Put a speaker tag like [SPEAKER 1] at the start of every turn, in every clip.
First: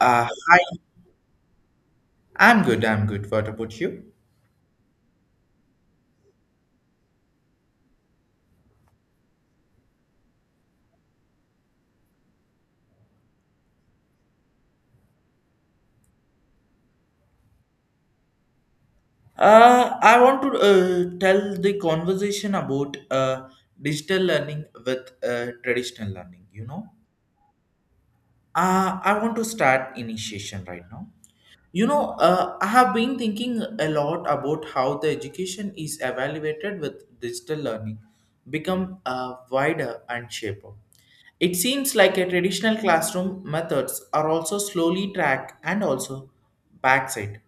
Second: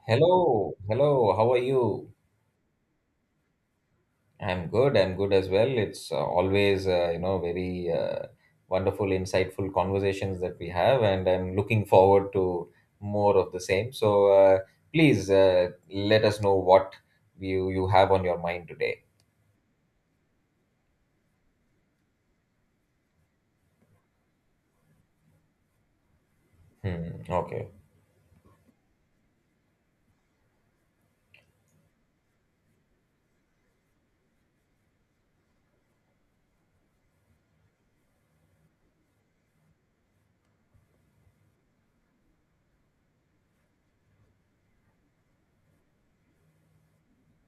[SPEAKER 1] Hello,
[SPEAKER 2] Hi,
[SPEAKER 1] hello. How are you?
[SPEAKER 2] I'm good. I'm good. What about you?
[SPEAKER 1] I'm good. I'm good as well. It's always, very wonderful, insightful conversations that we have, and I'm looking forward to more of the same. Please let us know what you have on your mind today.
[SPEAKER 2] I want to tell the conversation about digital learning with traditional learning. You know,
[SPEAKER 1] Hmm. Okay.
[SPEAKER 2] I want to start initiation right now. You know, I have been thinking a lot about how the education is evaluated with digital learning become wider and shaper. It seems like a traditional classroom methods are also slowly track and also backside.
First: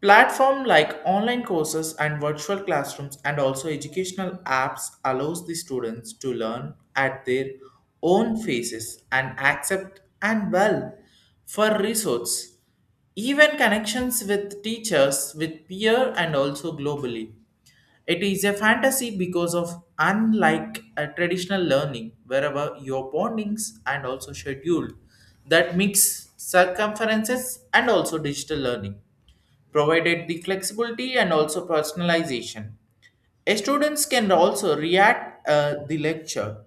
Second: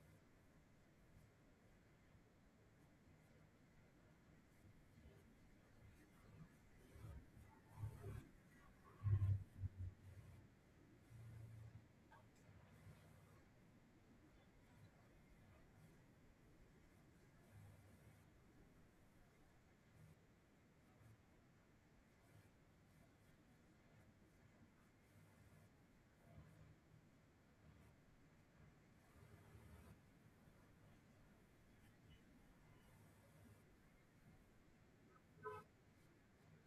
[SPEAKER 2] Platform like online courses and virtual classrooms and also educational apps allows the students to learn at their own paces and accept and well for resource. Even connections with teachers, with peer and also globally. It is a fantasy because of unlike a traditional learning, wherever your bondings and also schedule that mix circumferences and also digital learning provided the flexibility and also personalization. Students can also react the lecture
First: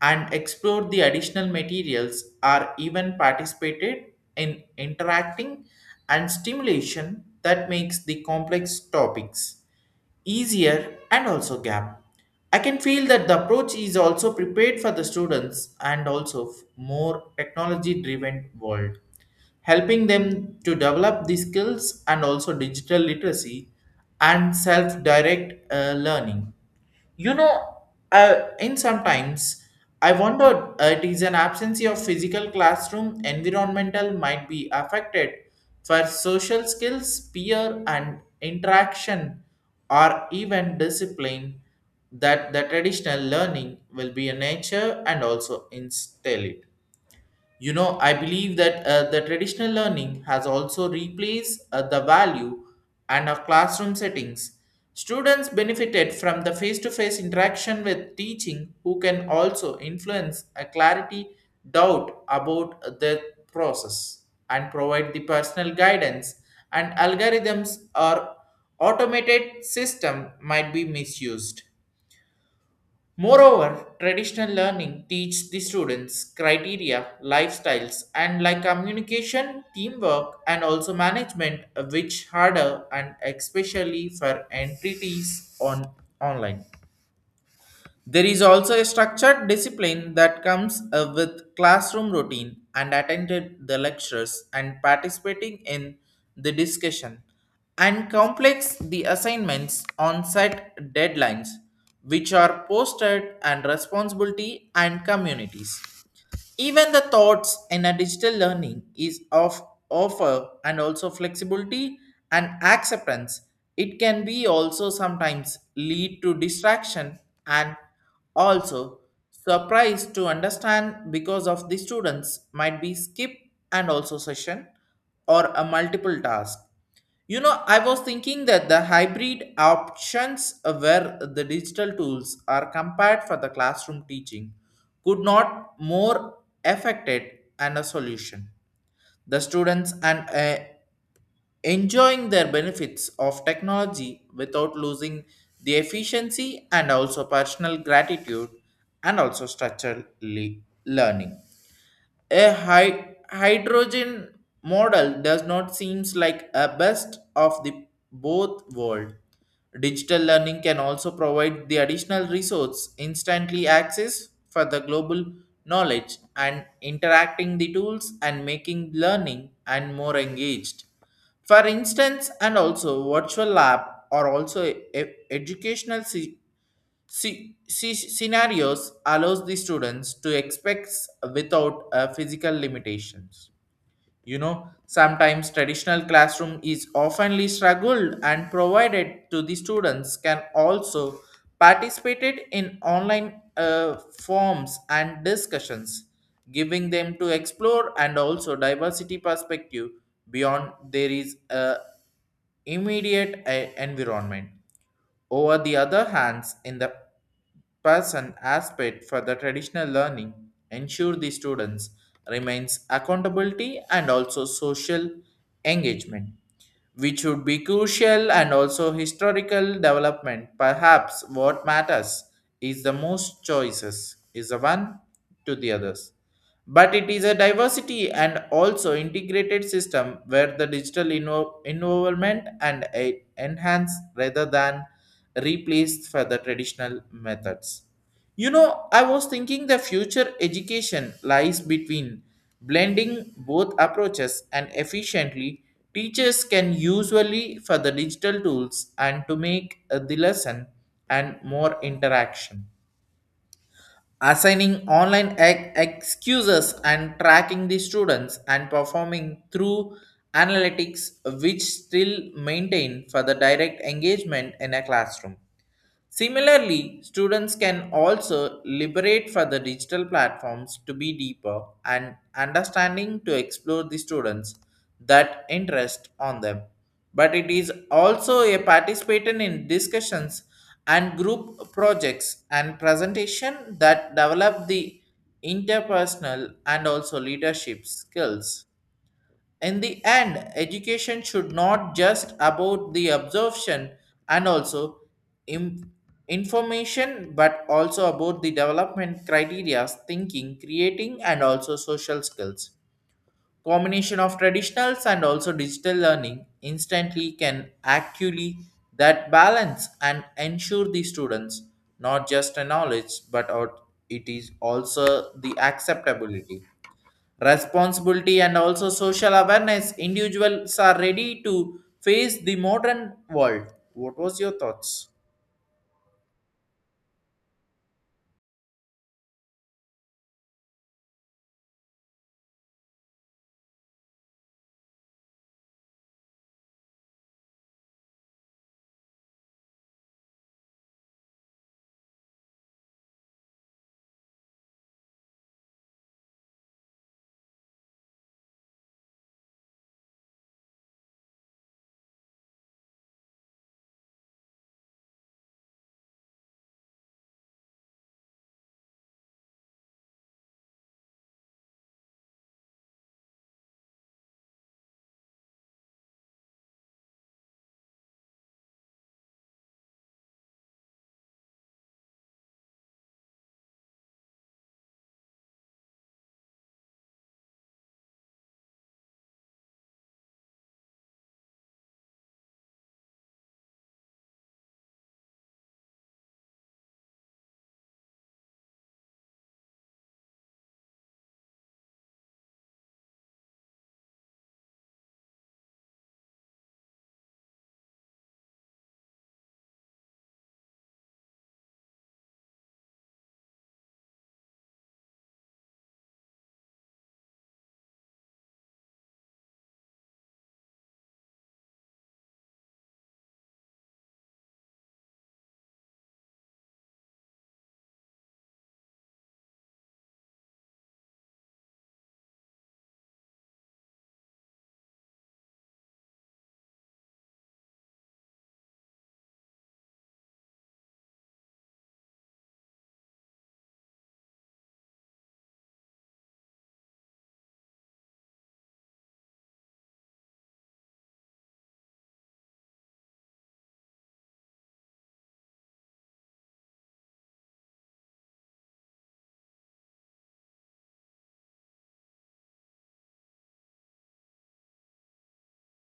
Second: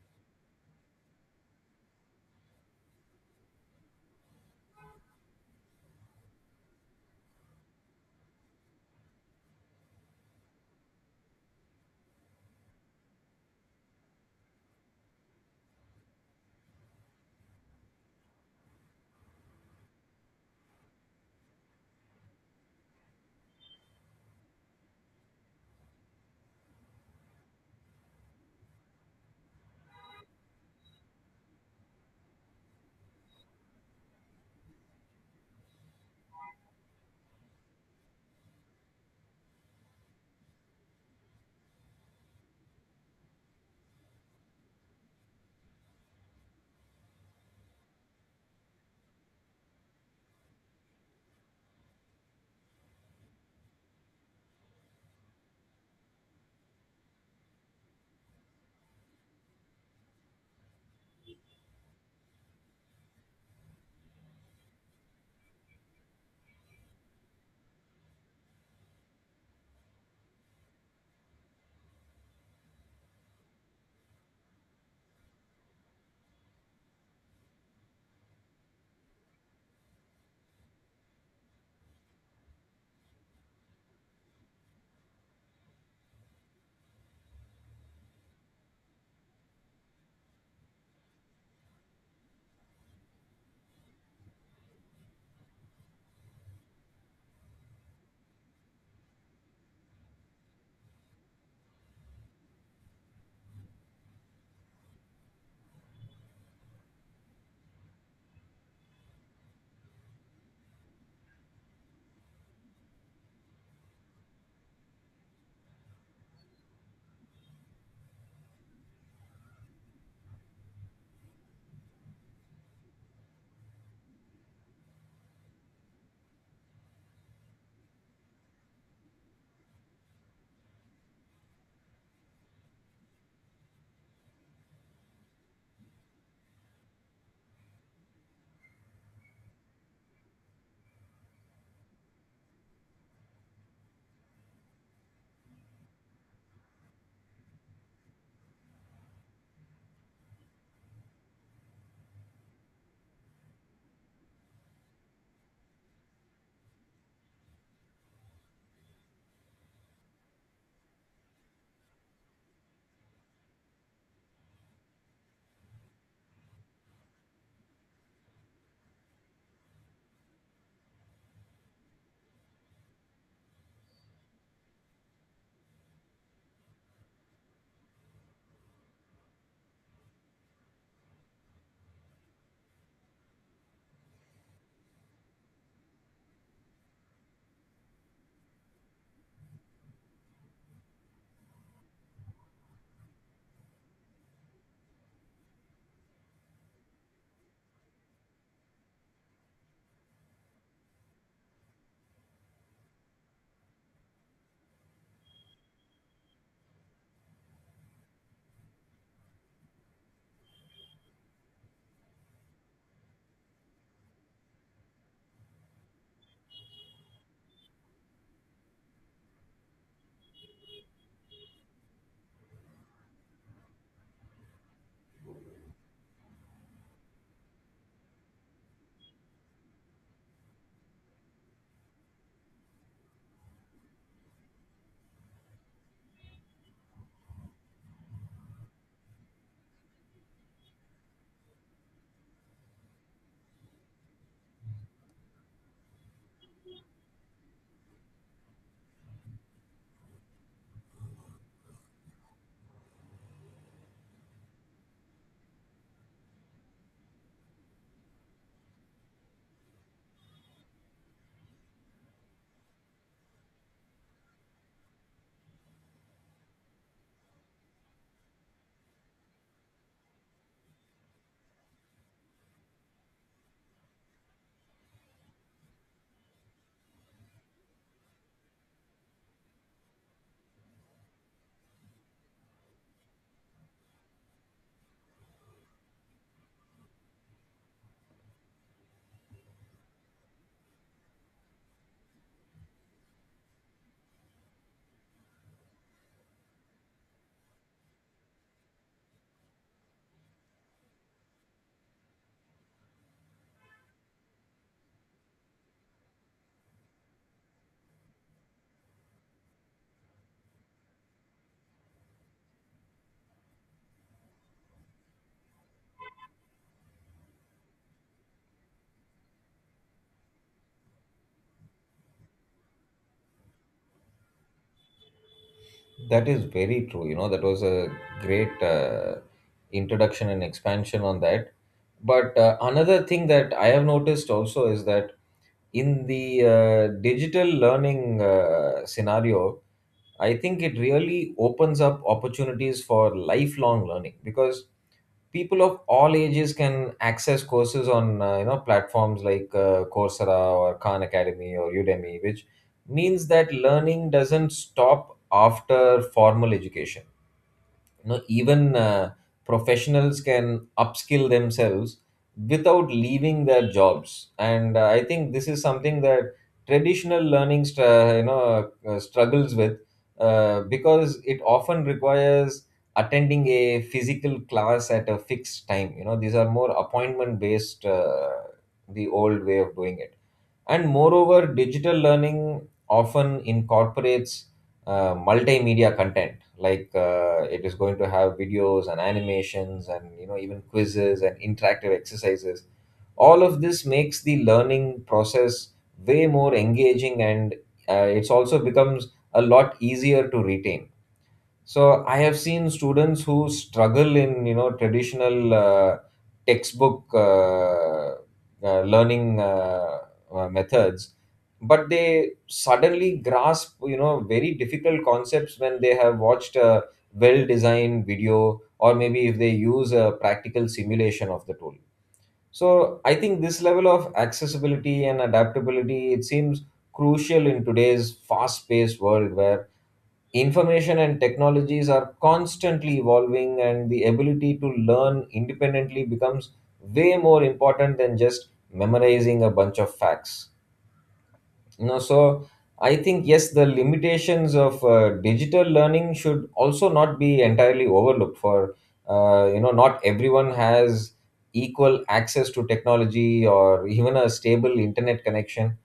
[SPEAKER 2] and explore the additional materials are even participated in interacting and stimulation that makes the complex topics easier and also gap. I can feel that the approach is also prepared for the students and also more technology driven world helping them to develop the skills and also digital literacy and self-direct learning. You know, uh, in sometimes I wondered it is an absence of physical classroom environmental might be affected for social skills, peer and interaction, or even discipline that the traditional learning will be a nature and also instill it. You know, I believe that the traditional learning has also replaced the value and of classroom settings. Students benefited from the face-to-face interaction with teaching who can also influence a clarity doubt about the process and provide the personal guidance and algorithms or automated system might be misused. Moreover, traditional learning teaches the students criteria, lifestyles, and like communication, teamwork, and also management, which harder and especially for entities on online. There is also a structured discipline that comes with classroom routine and attended the lectures and participating in the discussion and complex the assignments on set deadlines which are posted and responsibility and communities. Even the thoughts in a digital learning is of offer and also flexibility and acceptance. It can be also sometimes lead to distraction and also surprise to understand because of the students might be skip and also session or a multiple task. You know, I was thinking that the hybrid options where the digital tools are compared for the classroom teaching could not more affected and a solution. The students and enjoying their benefits of technology without losing the efficiency and also personal gratitude and also structural learning. A hydrogen model does not seems like a best of the both world. Digital learning can also provide the additional resource, instantly access for the global knowledge and interacting the tools and making learning and more engaged. For instance, and also virtual lab are also educational scenarios allows the students to expect without physical limitations. You know, sometimes traditional classroom is oftenly struggled and provided to the students can also participated in online forms and discussions, giving them to explore and also diversity perspective beyond there is a immediate environment over the other hands, in the person aspect for the traditional learning, ensure the students remains accountability and also social engagement, which would be crucial and also historical development. Perhaps what matters is the most choices is the one to the others, but it is a diversity and also integrated system where the digital involvement and enhance rather than replaced for the traditional methods. You know, I was thinking the future education lies between blending both approaches and efficiently teachers can usually for the digital tools and to make the lesson and more interaction, assigning online excuses and tracking the students and performing through analytics, which still maintain for the direct engagement in a classroom. Similarly, students can also liberate for the digital platforms to be deeper and understanding to explore the students that interest on them. But it is also a participant in discussions and group projects and presentation that develop the interpersonal and also leadership skills. In the end, education should not just about the absorption and also im- information, but also about the development criteria thinking creating and also social skills. Combination of traditionals and also digital learning instantly can actually that balance and ensure the students not just a knowledge but it is also the acceptability, responsibility and also social awareness individuals are ready to face the modern world. What was your thoughts?
[SPEAKER 1] That is very true. You know, that was a great introduction and expansion on that. But another thing that I have noticed also is that in the digital learning scenario, I think it really opens up opportunities for lifelong learning because people of all ages can access courses on you know, platforms like Coursera or Khan Academy or Udemy, which means that learning doesn't stop after formal education. You know, even professionals can upskill themselves without leaving their jobs, and I think this is something that traditional learning struggles with, because it often requires attending a physical class at a fixed time. You know, these are more appointment based, the old way of doing it. And moreover, digital learning often incorporates multimedia content, like it is going to have videos and animations, and you know, even quizzes and interactive exercises. All of this makes the learning process way more engaging, and it's also becomes a lot easier to retain. So I have seen students who struggle in you know, traditional textbook learning methods, but they suddenly grasp you know, very difficult concepts when they have watched a well-designed video or maybe if they use a practical simulation of the tool. So I think this level of accessibility and adaptability it seems crucial in today's fast-paced world where information and technologies are constantly evolving, and the ability to learn independently becomes way more important than just memorizing a bunch of facts. You know, so I think yes, the limitations of digital learning should also not be entirely overlooked. For you know, not everyone has equal access to technology or even a stable internet connection,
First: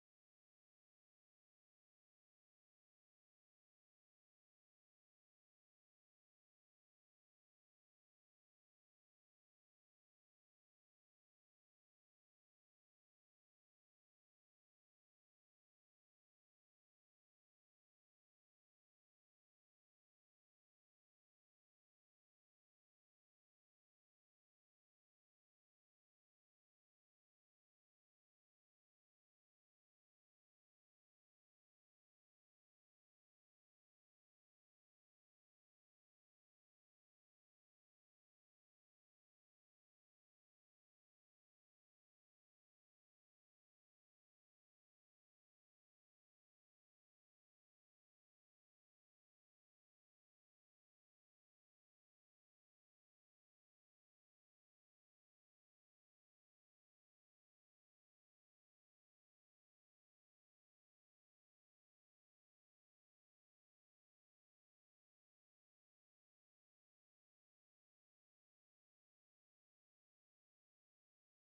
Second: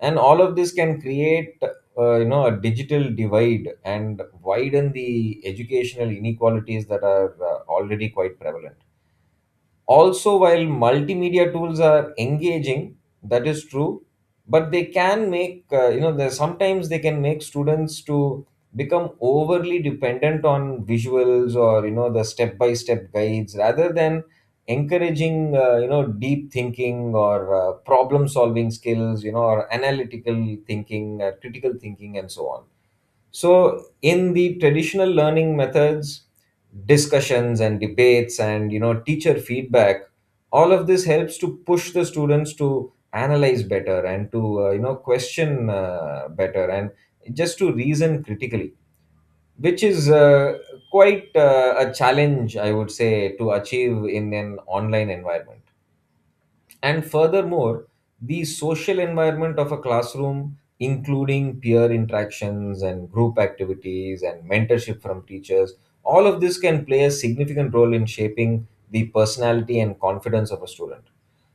[SPEAKER 1] and all of this can create you know, a digital divide and widen the educational inequalities that are already quite prevalent. Also, while multimedia tools are engaging, that is true, but they can make, you know, sometimes they can make students to become overly dependent on visuals or, you know, the step by step guides rather than encouraging, you know, deep thinking or problem solving skills, you know, or analytical thinking, critical thinking, and so on. So in the traditional learning methods, discussions and debates and you know, teacher feedback, all of this helps to push the students to analyze better and to you know, question better, and just to reason critically, which is quite a challenge I would say to achieve in an online environment. And furthermore, the social environment of a classroom, including peer interactions and group activities and mentorship from teachers, all of this can play a significant role in shaping the personality and confidence of a student.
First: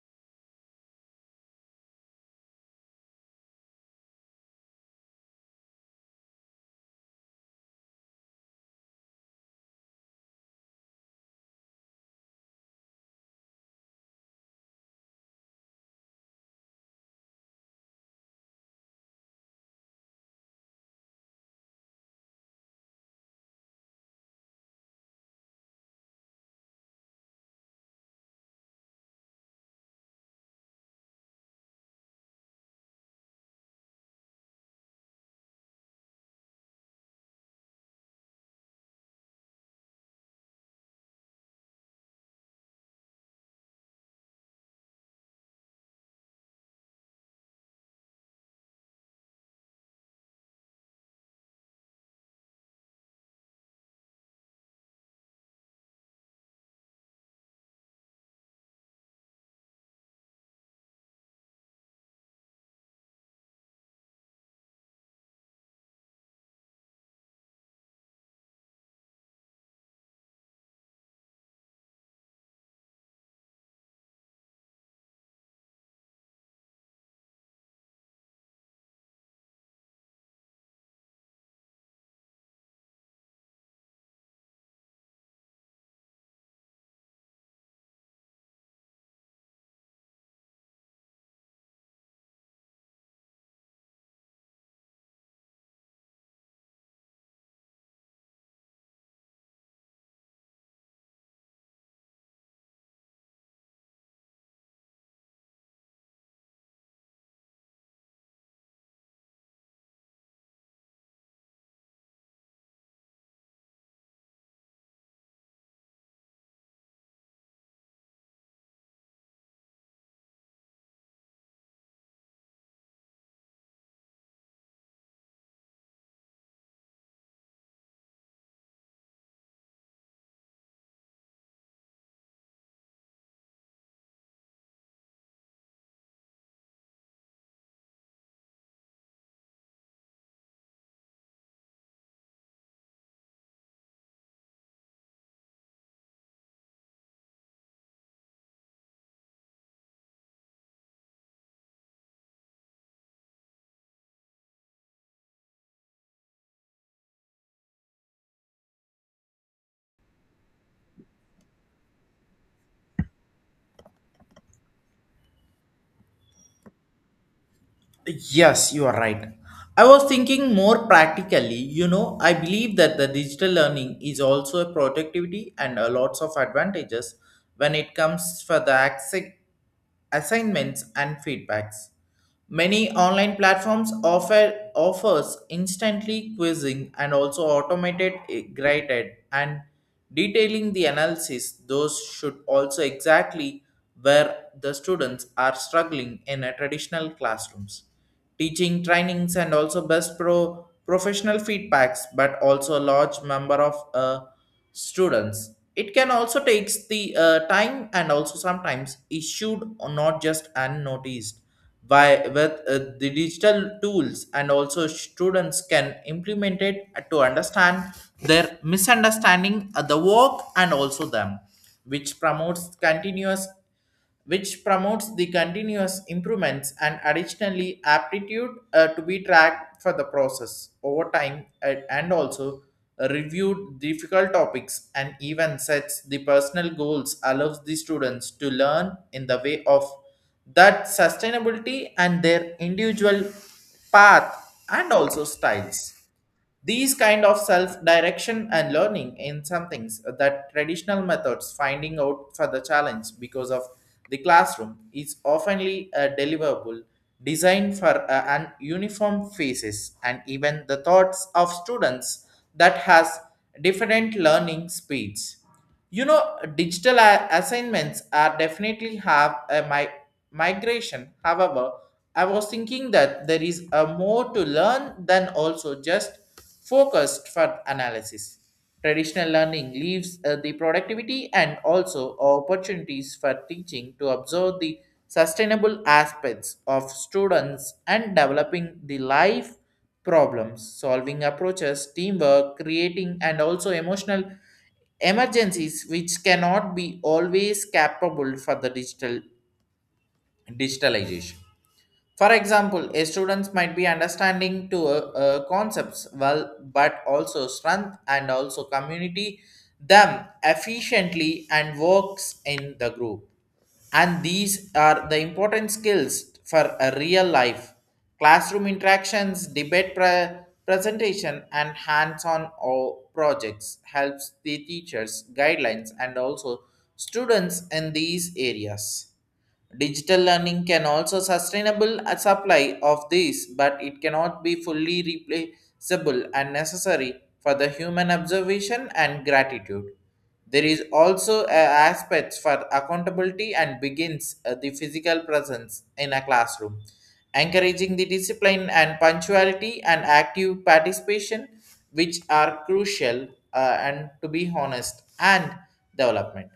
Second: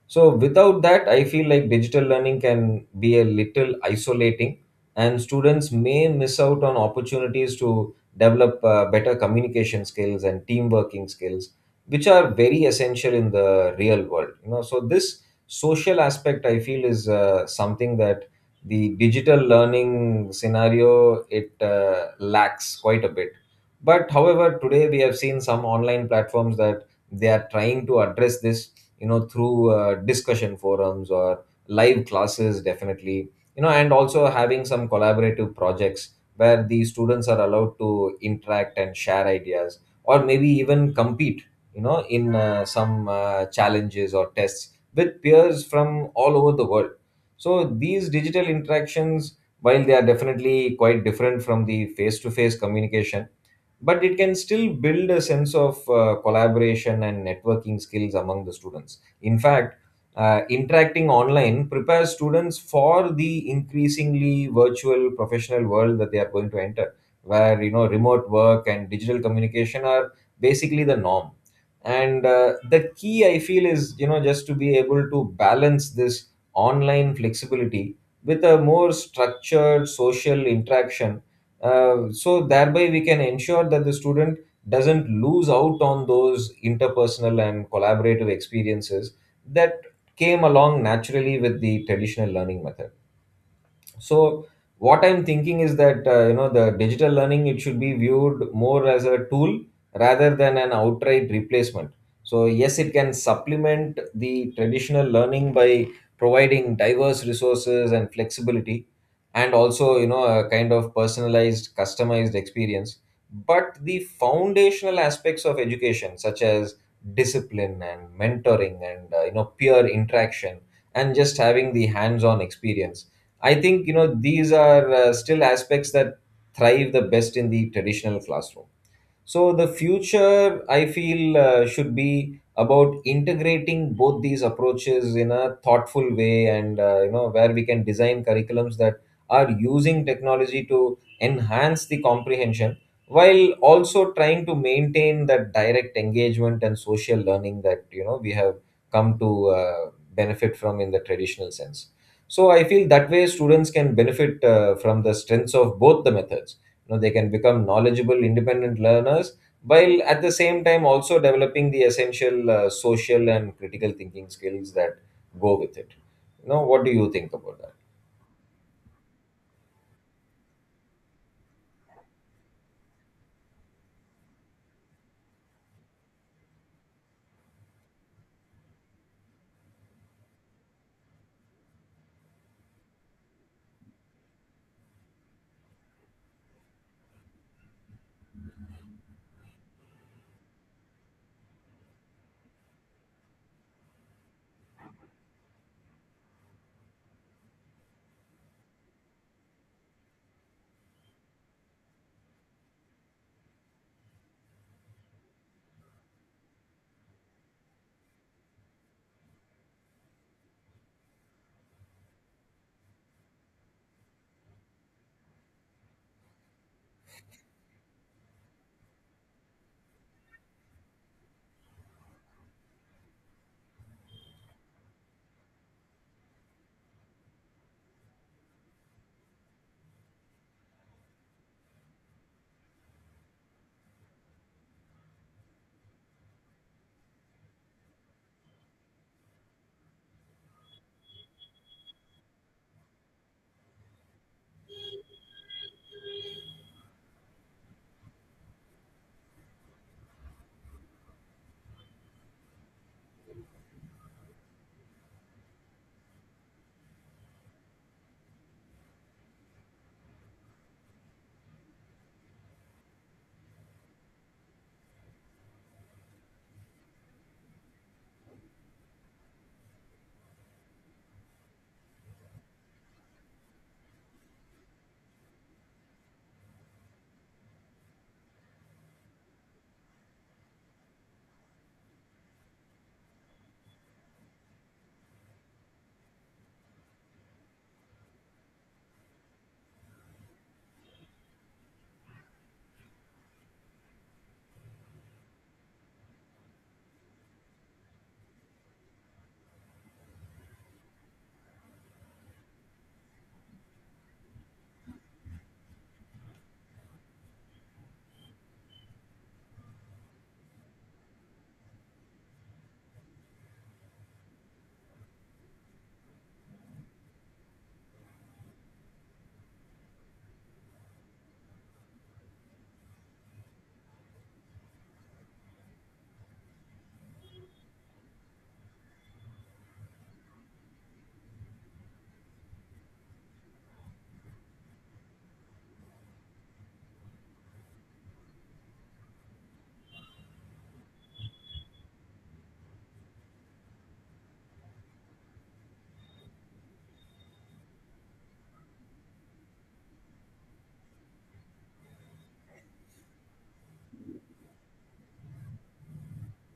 [SPEAKER 1] So without that, I feel like digital learning can be a little isolating, and students may miss out on opportunities to develop better communication skills and team working skills, which are very essential in the real world. You know, so this social aspect I feel is something that the digital learning scenario it lacks quite a bit. But however, today we have seen some online platforms that they are trying to address this you know, through discussion forums or live classes definitely, you know, and also having some collaborative projects where the students are allowed to interact and share ideas, or maybe even compete you know, in some challenges or tests with peers from all over the world. So these digital interactions, while they are definitely quite different from the face to face communication, but it can still build a sense of collaboration and networking skills among the students. In fact, interacting online prepares students for the increasingly virtual professional world that they are going to enter, where you know, remote work and digital communication are basically the norm. And the key I feel is you know, just to be able to balance this online flexibility with a more structured social interaction, so thereby we can ensure that the student doesn't lose out on those interpersonal and collaborative experiences that came along naturally with the traditional learning method. So what I'm thinking is that you know, the digital learning it should be viewed more as a tool rather than an outright replacement. So yes, it can supplement the traditional learning by providing diverse resources and flexibility, and also you know, a kind of personalized customized experience. But the foundational aspects of education such as discipline and mentoring and you know, peer interaction and just having the hands on experience, I think you know, these are still aspects that thrive the best in the traditional classroom. So the future, I feel, should be about integrating both these approaches in a thoughtful way, and you know, where we can design curriculums that are using technology to enhance the comprehension, while also trying to maintain that direct engagement and social learning that you know, we have come to benefit from in the traditional sense. So I feel that way students can benefit from the strengths of both the methods. You know, they can become knowledgeable independent learners while at the same time also developing the essential social and critical thinking skills that go with it. You know, what do you think about that?
[SPEAKER 2] Yes, you are right. I was thinking more practically. You know, I believe that the digital learning is also a productivity and a lots of advantages when it comes for the assignments and feedbacks. Many online platforms offers instantly quizzing and also automated graded and detailing the analysis, those should also exactly where the students are struggling in a traditional classrooms. Teaching trainings and also best professional feedbacks, but also a large number of students. It can also takes the time and also sometimes issued or not just unnoticed why, with the digital tools and also students can implement it to understand their misunderstanding of the work and also them, which promotes continuous which promotes the continuous improvements and additionally aptitude to be tracked for the process over time and also reviewed difficult topics and even sets the personal goals allows the students to learn in the way of that sustainability and their individual path and also styles. These kind of self-direction and learning in some things that traditional methods finding out for the challenge because of the classroom is oftenly a deliverable designed for an uniform faces and even the thoughts of students that has different learning speeds. You know, digital assignments are definitely have a migration. However, I was thinking that there is a more to learn than also just focused for analysis. Traditional learning leaves the productivity and also opportunities for teaching to observe the sustainable aspects of students and developing the life problems solving approaches teamwork creating and also emotional emergencies which cannot be always capable for the digitalization. For example, a students might be understanding to concepts well, but also strength and also community them efficiently and works in the group. And these are the important skills for a real life. Classroom interactions, presentation, and hands-on or projects helps the teachers guidelines and also students in these areas. Digital learning can also sustainable a supply of these, but it cannot be fully replaceable and necessary for the human observation and gratitude. There is also a aspects for accountability and begins the physical presence in a classroom, encouraging the discipline and punctuality and active participation, which are crucial and to be honest and development.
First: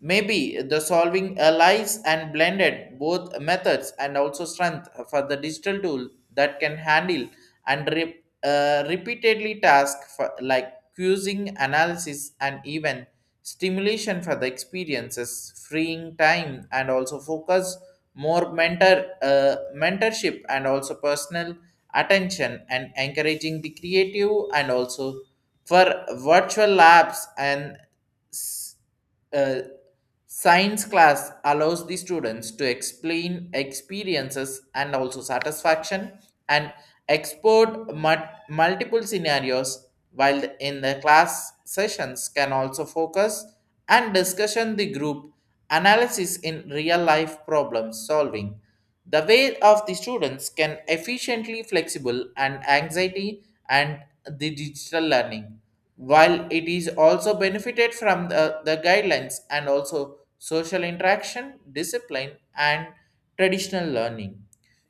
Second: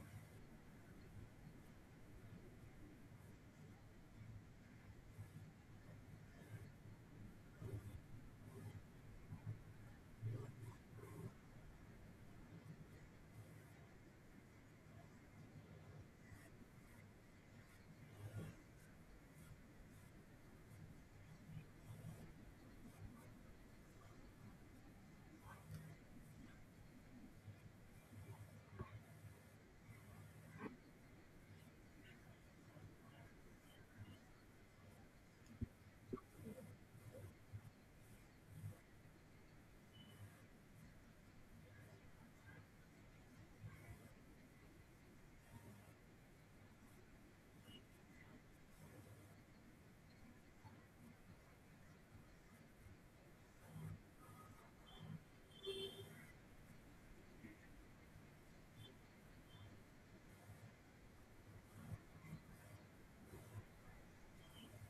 [SPEAKER 2] Maybe the solving allies and blended both methods and also strength for the digital tool that can handle and repeatedly task for like quizzing, analysis, and even stimulation for the experiences, freeing time and also focus more mentorship and also personal attention and encouraging the creative and also for virtual labs and s- uh, Science class allows the students to explain experiences and also satisfaction and export multiple scenarios while in the class sessions can also focus and discussion the group analysis in real life problem solving the way of the students can efficiently flexible and anxiety and the digital learning while it is also benefited from the guidelines and also social interaction, discipline, and traditional learning.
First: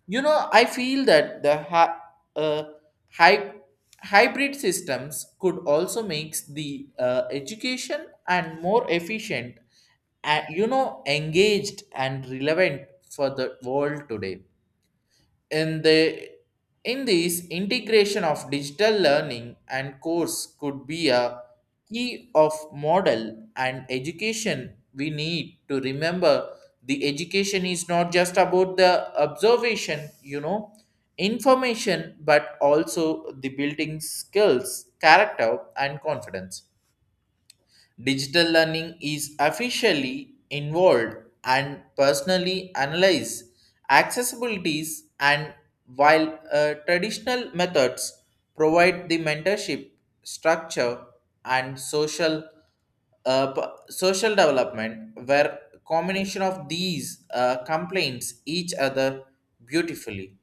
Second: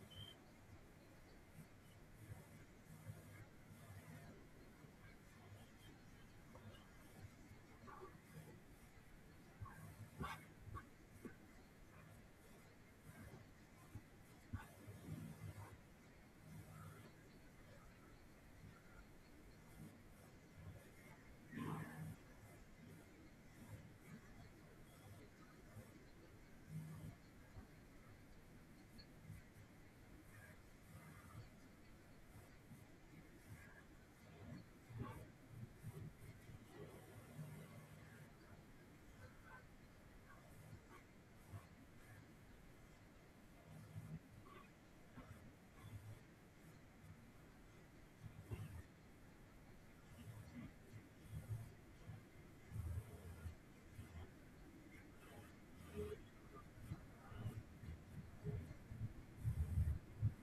[SPEAKER 2] You know, I feel that the uh, hy- hybrid systems could also make the education and more efficient and you know engaged and relevant for the world today in the in this integration of digital learning and course could be a key of model and education. We need to remember the education is not just about the observation, you know, information, but also the building skills character and confidence. Digital learning is officially involved and personally analyze accessibilities and while traditional methods provide the mentorship, structure, and social uh, p- social development where combination of these complaints each other beautifully.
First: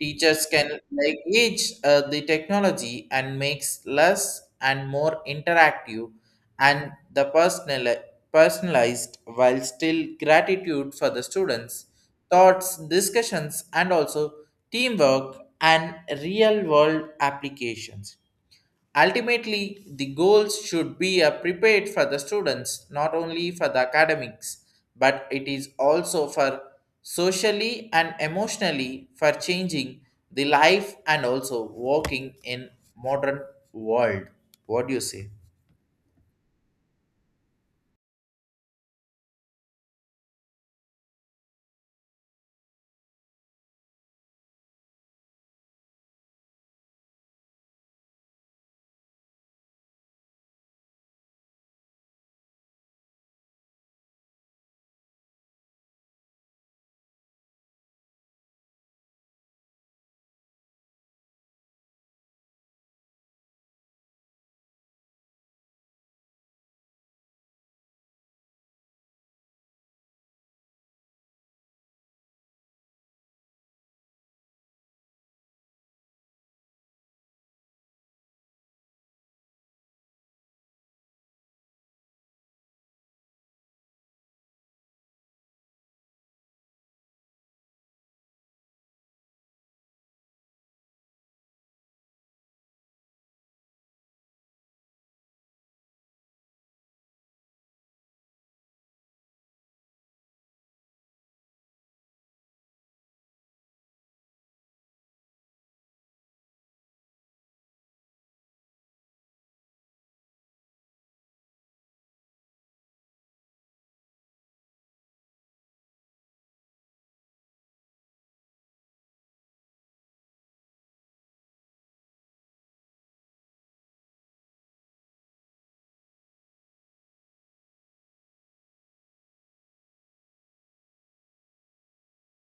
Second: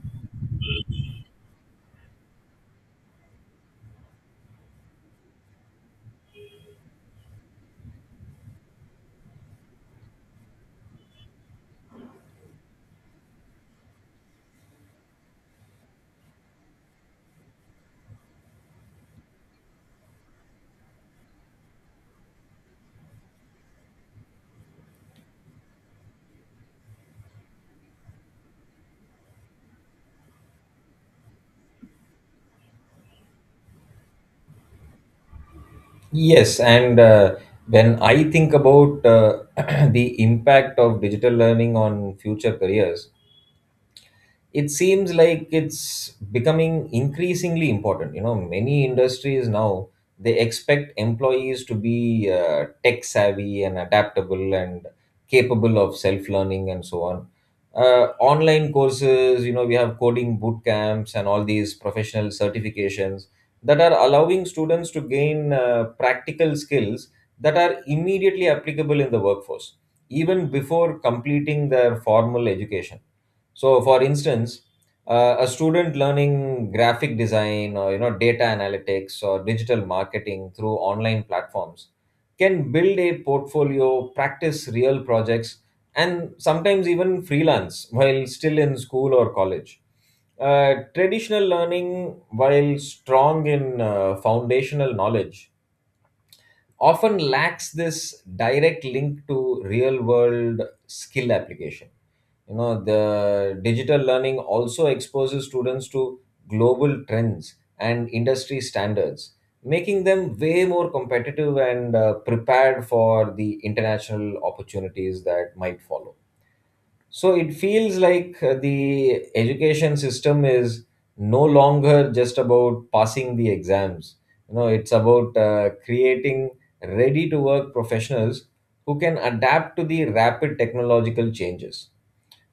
[SPEAKER 2] Teachers can leverage the technology and makes less and more interactive and the personal personalized while still gratitude for the students thoughts discussions and also teamwork and real world applications. Ultimately, the goals should be prepared for the students, not only for the academics, but it is also for socially and emotionally for changing the life and also working in modern world. What do you say?
[SPEAKER 1] Yes, and when I think about the impact of digital learning on future careers, it seems like it's becoming increasingly important. You know, many industries now they expect employees to be tech savvy and adaptable and capable of self learning and so on. Online courses, you know, we have coding boot camps and all these professional certifications that are allowing students to gain practical skills that are immediately applicable in the workforce, even before completing their formal education. So, for instance, a student learning graphic design or you know, data analytics or digital marketing through online platforms can build a portfolio, practice real projects, and sometimes even freelance while still in school or college. Traditional learning, while strong in foundational knowledge, often lacks this direct link to real world skill application. You know, the digital learning also exposes students to global trends and industry standards, making them way more competitive and prepared for the international opportunities that might follow. So it feels like the education system is no longer just about passing the exams. You know, it's about creating ready to work professionals who can adapt to the rapid technological changes.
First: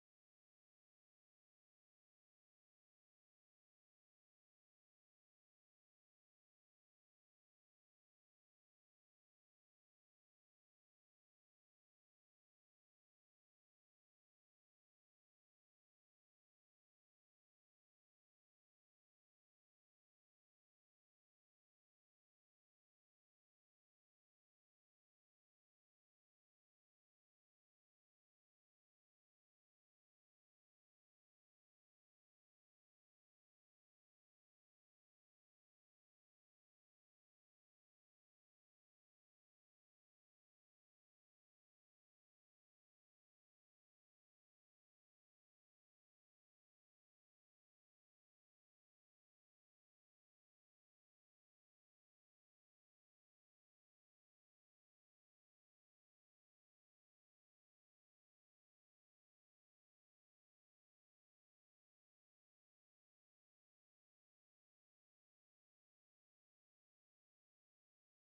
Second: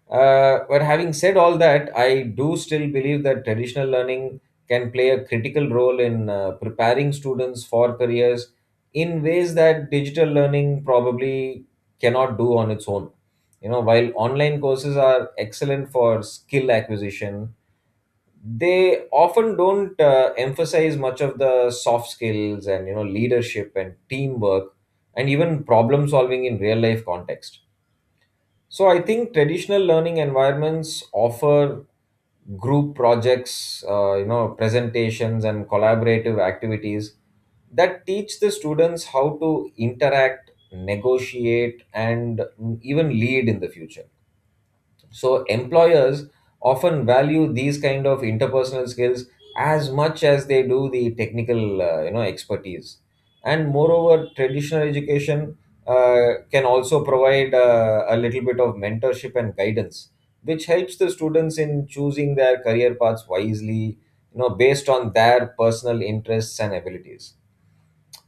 [SPEAKER 1] But having said all that, I do still believe that traditional learning can play a critical role in preparing students for careers in ways that digital learning probably cannot do on its own. You know, while online courses are excellent for skill acquisition, they often don't emphasize much of the soft skills and you know, leadership and teamwork and even problem solving in real life context. So I think traditional learning environments offer group projects, you know, presentations and collaborative activities that teach the students how to interact, negotiate, and even lead in the future. So employers often value these kind of interpersonal skills as much as they do the technical you know, expertise. And moreover, traditional education can also provide a little bit of mentorship and guidance, which helps the students in choosing their career paths wisely, you know, based on their personal interests and abilities.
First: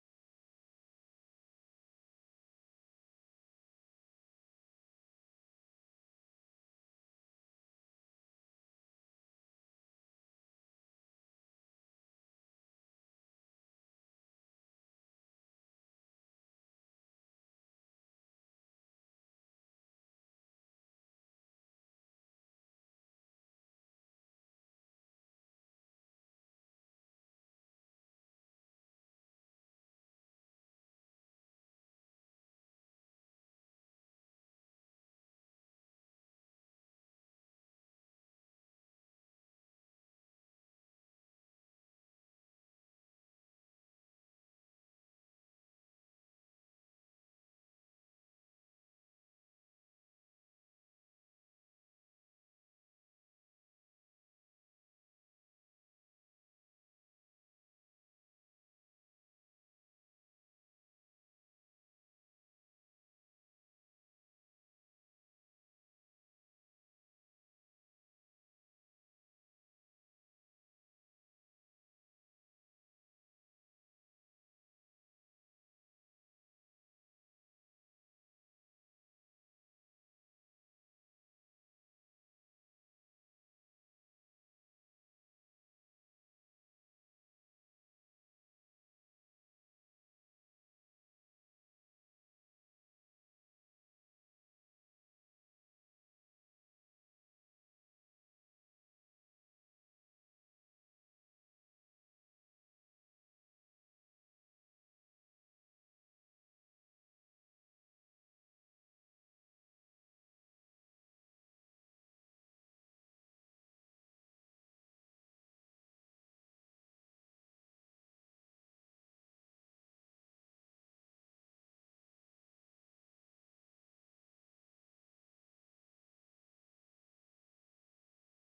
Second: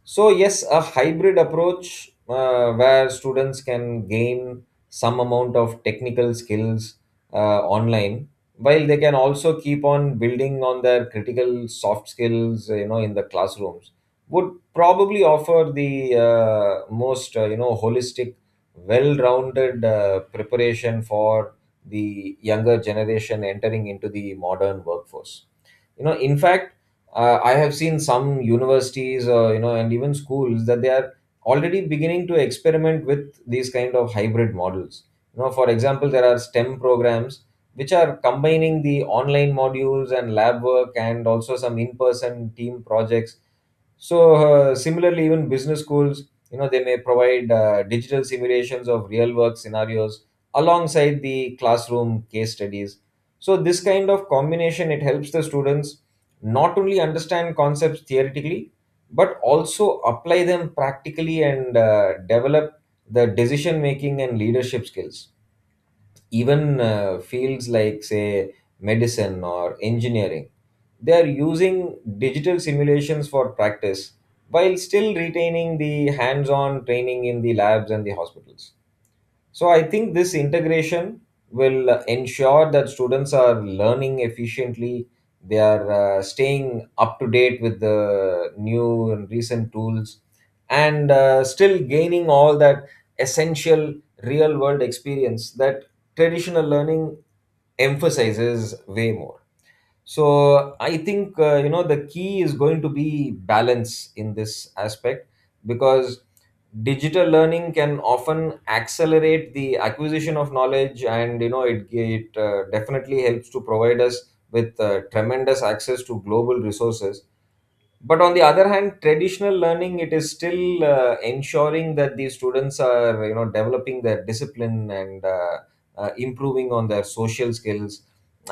[SPEAKER 1] So, yes, a hybrid approach where students can gain some amount of technical skills online, while they can also keep on building on their critical soft skills you know, in the classrooms, would probably offer the most you know, holistic well-rounded preparation for the younger generation entering into the modern workforce. You know, in fact, I have seen some universities you know, and even schools that they are already beginning to experiment with these kind of hybrid models. You know, for example, there are STEM programs which are combining the online modules and lab work and also some in person team projects. So similarly, even business schools, you know, they may provide digital simulations of real work scenarios alongside the classroom case studies. So this kind of combination it helps the students not only understand concepts theoretically but also apply them practically, and develop the decision making and leadership skills. Even fields like say medicine or engineering, they are using digital simulations for practice while still retaining the hands on training in the labs and the hospitals. So I think this integration will ensure that students are learning efficiently, they are staying up to date with the new and recent tools, and still gaining all that essential real world experience that traditional learning emphasizes way more. So I think you know, the key is going to be balance in this aspect, because digital learning can often accelerate the acquisition of knowledge, and you know, it definitely helps to provide us with tremendous access to global resources. But on the other hand, traditional learning it is still ensuring that the students are you know, developing their discipline, and improving on their social skills,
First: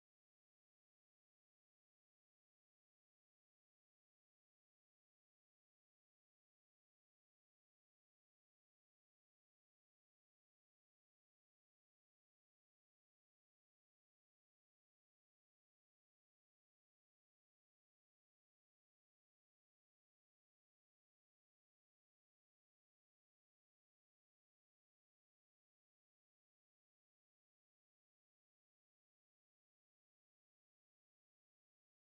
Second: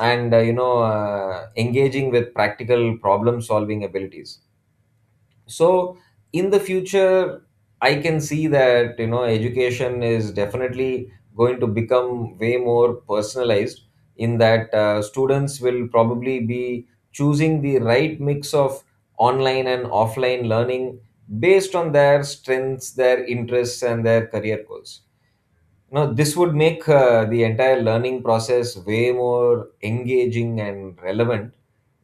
[SPEAKER 1] and you know, engaging with practical problem solving abilities. So in the future, I can see that you know, education is definitely going to become way more personalized, in that students will probably be choosing the right mix of online and offline learning based on their strengths, their interests and their career goals. No, this would make the entire learning process way more engaging and relevant,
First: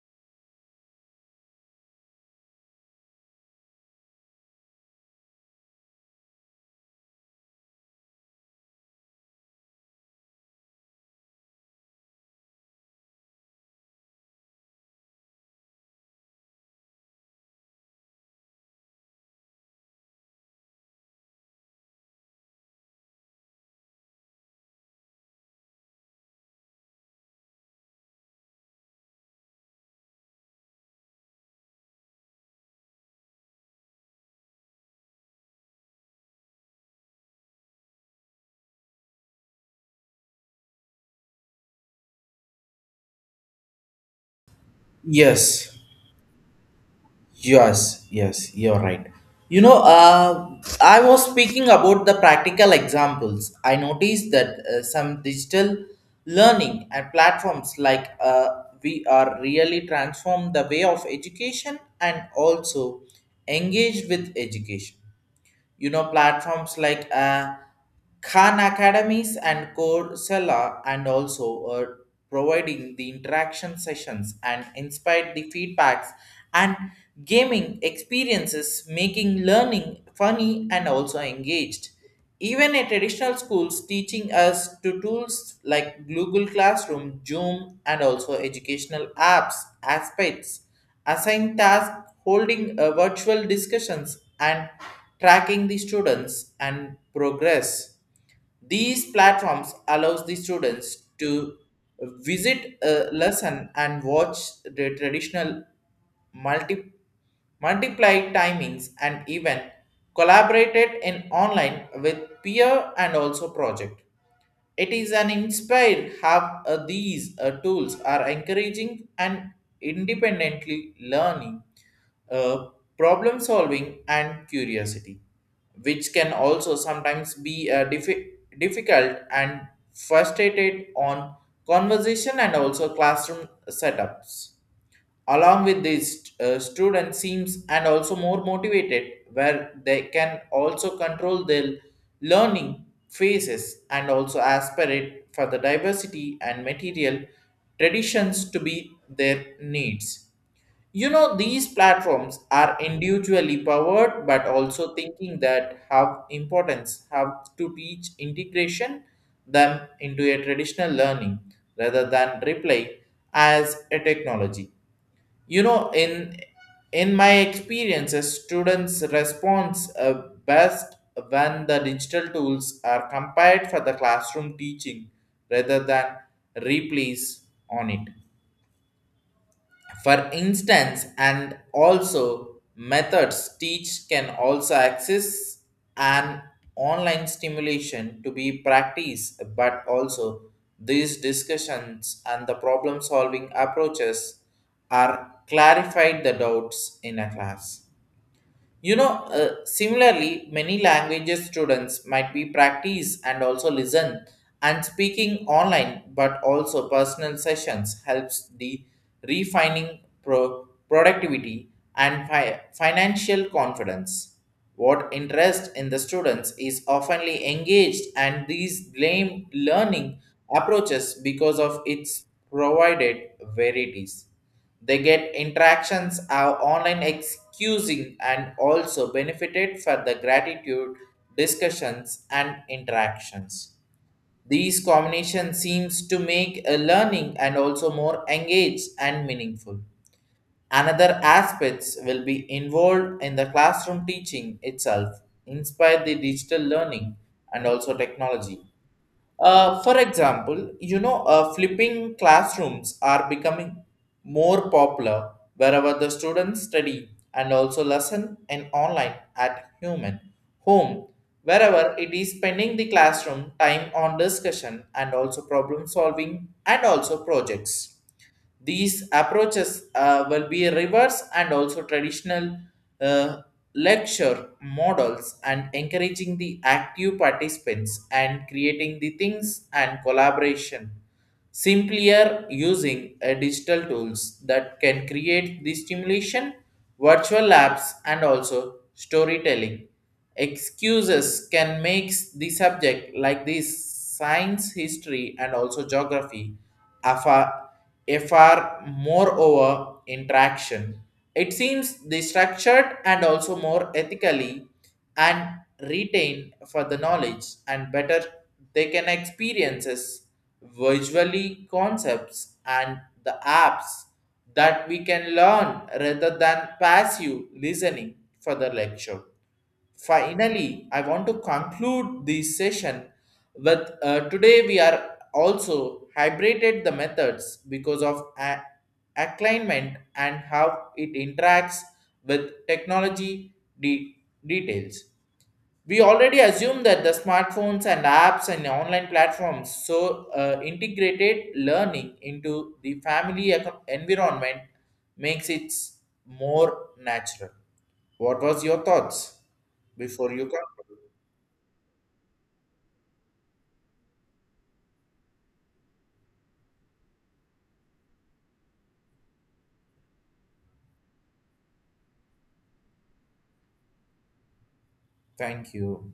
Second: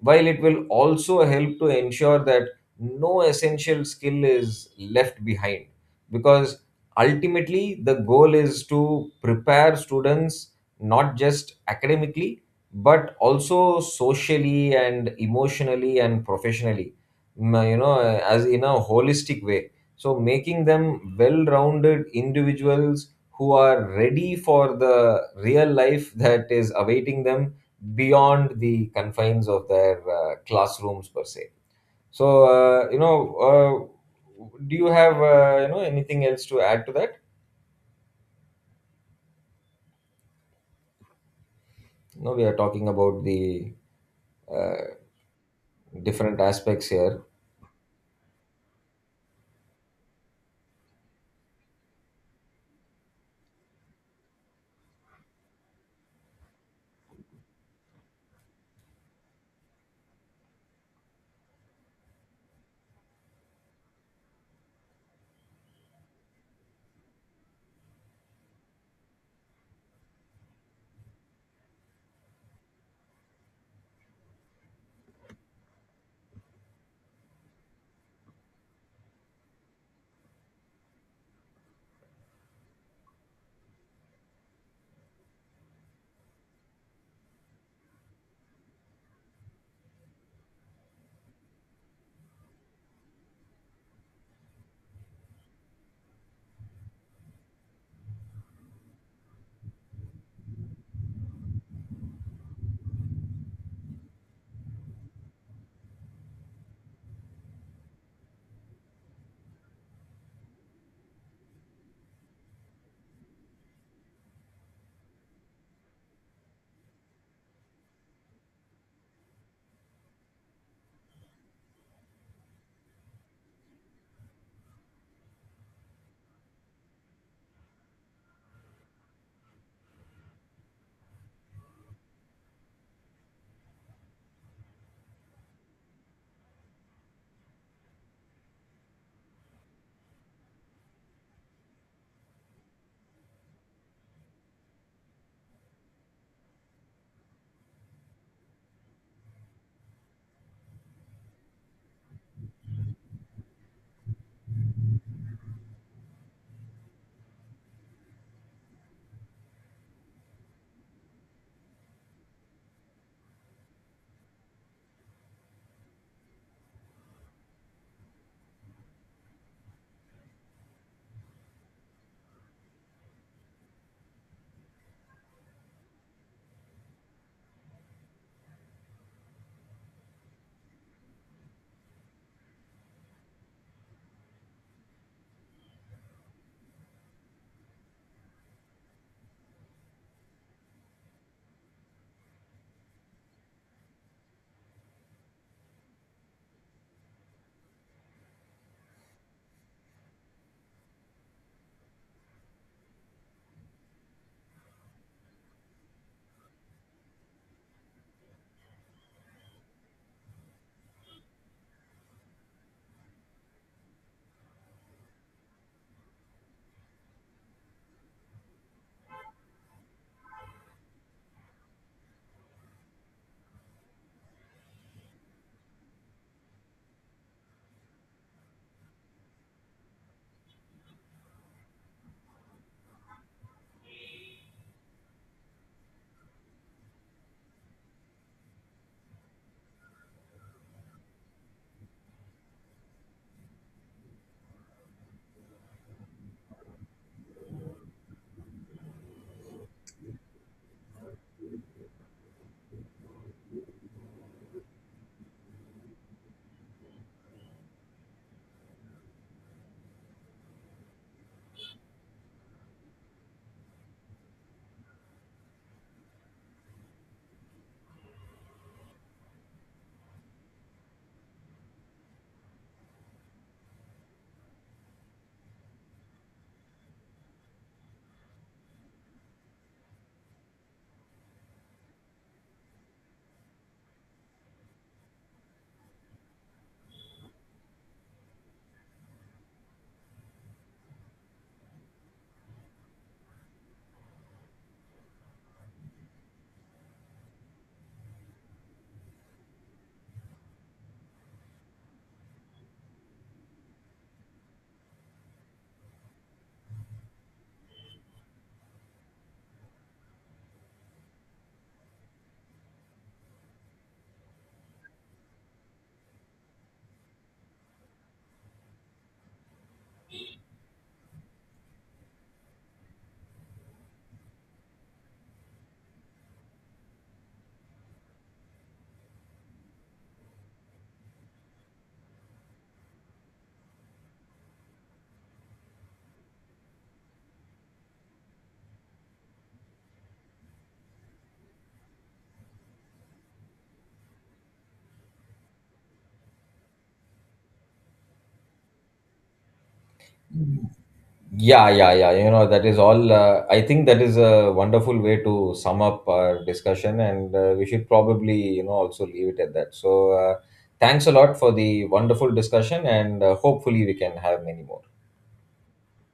[SPEAKER 1] while it will also help to ensure that no essential skill is left behind. Because ultimately, the goal is to prepare students not just academically, but also socially and emotionally and professionally, mm, you know, as in a holistic way. So, making them well rounded individuals who are ready for the real life that is awaiting them beyond the confines of their classrooms per se. So you know, uh, do you have you know, anything else to add to that? You know, we are talking about the uh,
[SPEAKER 2] Yes,
[SPEAKER 1] different aspects here.
[SPEAKER 2] yes, you're right. You know, I was speaking about the practical examples. I noticed that some digital learning and platforms like we are really transformed the way of education and also engaged with education, you know, platforms like Khan Academies and Coursera, and also providing the interaction sessions and inspired the feedbacks and gaming experiences making learning funny and also engaged even a traditional schools, teaching us to tools like Google Classroom, Zoom, and also educational apps, aspects, assign tasks, holding virtual discussions, and tracking the students and progress. These platforms allows the students to visit a lesson and watch the traditional multi, multiplied timings and even collaborated in online with peer and also project. It is an inspired how these tools are encouraging and independently learning, uh, problem solving and curiosity, which can also sometimes be difficult and frustrated on conversation and also classroom setups, along with these student seems and also more motivated where they can also control their learning phases and also aspirate for the diversity and material traditions to be their needs. You know, these platforms are individually powered but also thinking that have importance have to teach integration them into a traditional learning rather than replay as a technology. You know, in my experiences, students responds best when the digital tools are compared for the classroom teaching rather than replays on it. For instance, and also methods teach can also access an online stimulation to be practiced, but also these discussions and the problem solving approaches are clarified the doubts in a class. You know, similarly, many languages students might be practice and also listen and speaking online, but also personal sessions helps the refining productivity and financial confidence. What interest in the students is oftenly engaged, and these blame learning approaches because of its provided varieties. They get interactions are online excusing and also benefited for the gratitude discussions and interactions. These combination seems to make a learning and also more engaged and meaningful. Another aspects will be involved in the classroom teaching itself, inspire the digital learning and also technology. For example, you know, flipping classrooms are becoming more popular wherever the students study and also lesson in online at human home, wherever it is spending the classroom time on discussion and also problem solving and also projects. These approaches will be reverse and also traditional uh, lecture models and encouraging the active participants and creating the things and collaboration simpler using a digital tools that can create the stimulation, virtual apps, and also storytelling. Excuses can make the subject like this science, history, and also geography a far, a far moreover interaction. It seems the structured and also more ethically and retain for the knowledge and better they can experiences visually concepts and the apps that we can learn rather than passive listening for the lecture. Finally, I want to conclude this session with today we are also hybrided the methods because of alignment and how it interacts with technology de- details. We already assume that the smartphones and apps and online platforms so integrated learning into the family environment makes it more natural. What was your thoughts before you come?
[SPEAKER 1] Yeah, yeah, yeah. You know, that is all. I think that is a wonderful way to sum up our discussion, and we should probably, you know, also leave it at that. So, thanks a lot for the wonderful discussion, and hopefully, we can have many more.
[SPEAKER 2] Thank you.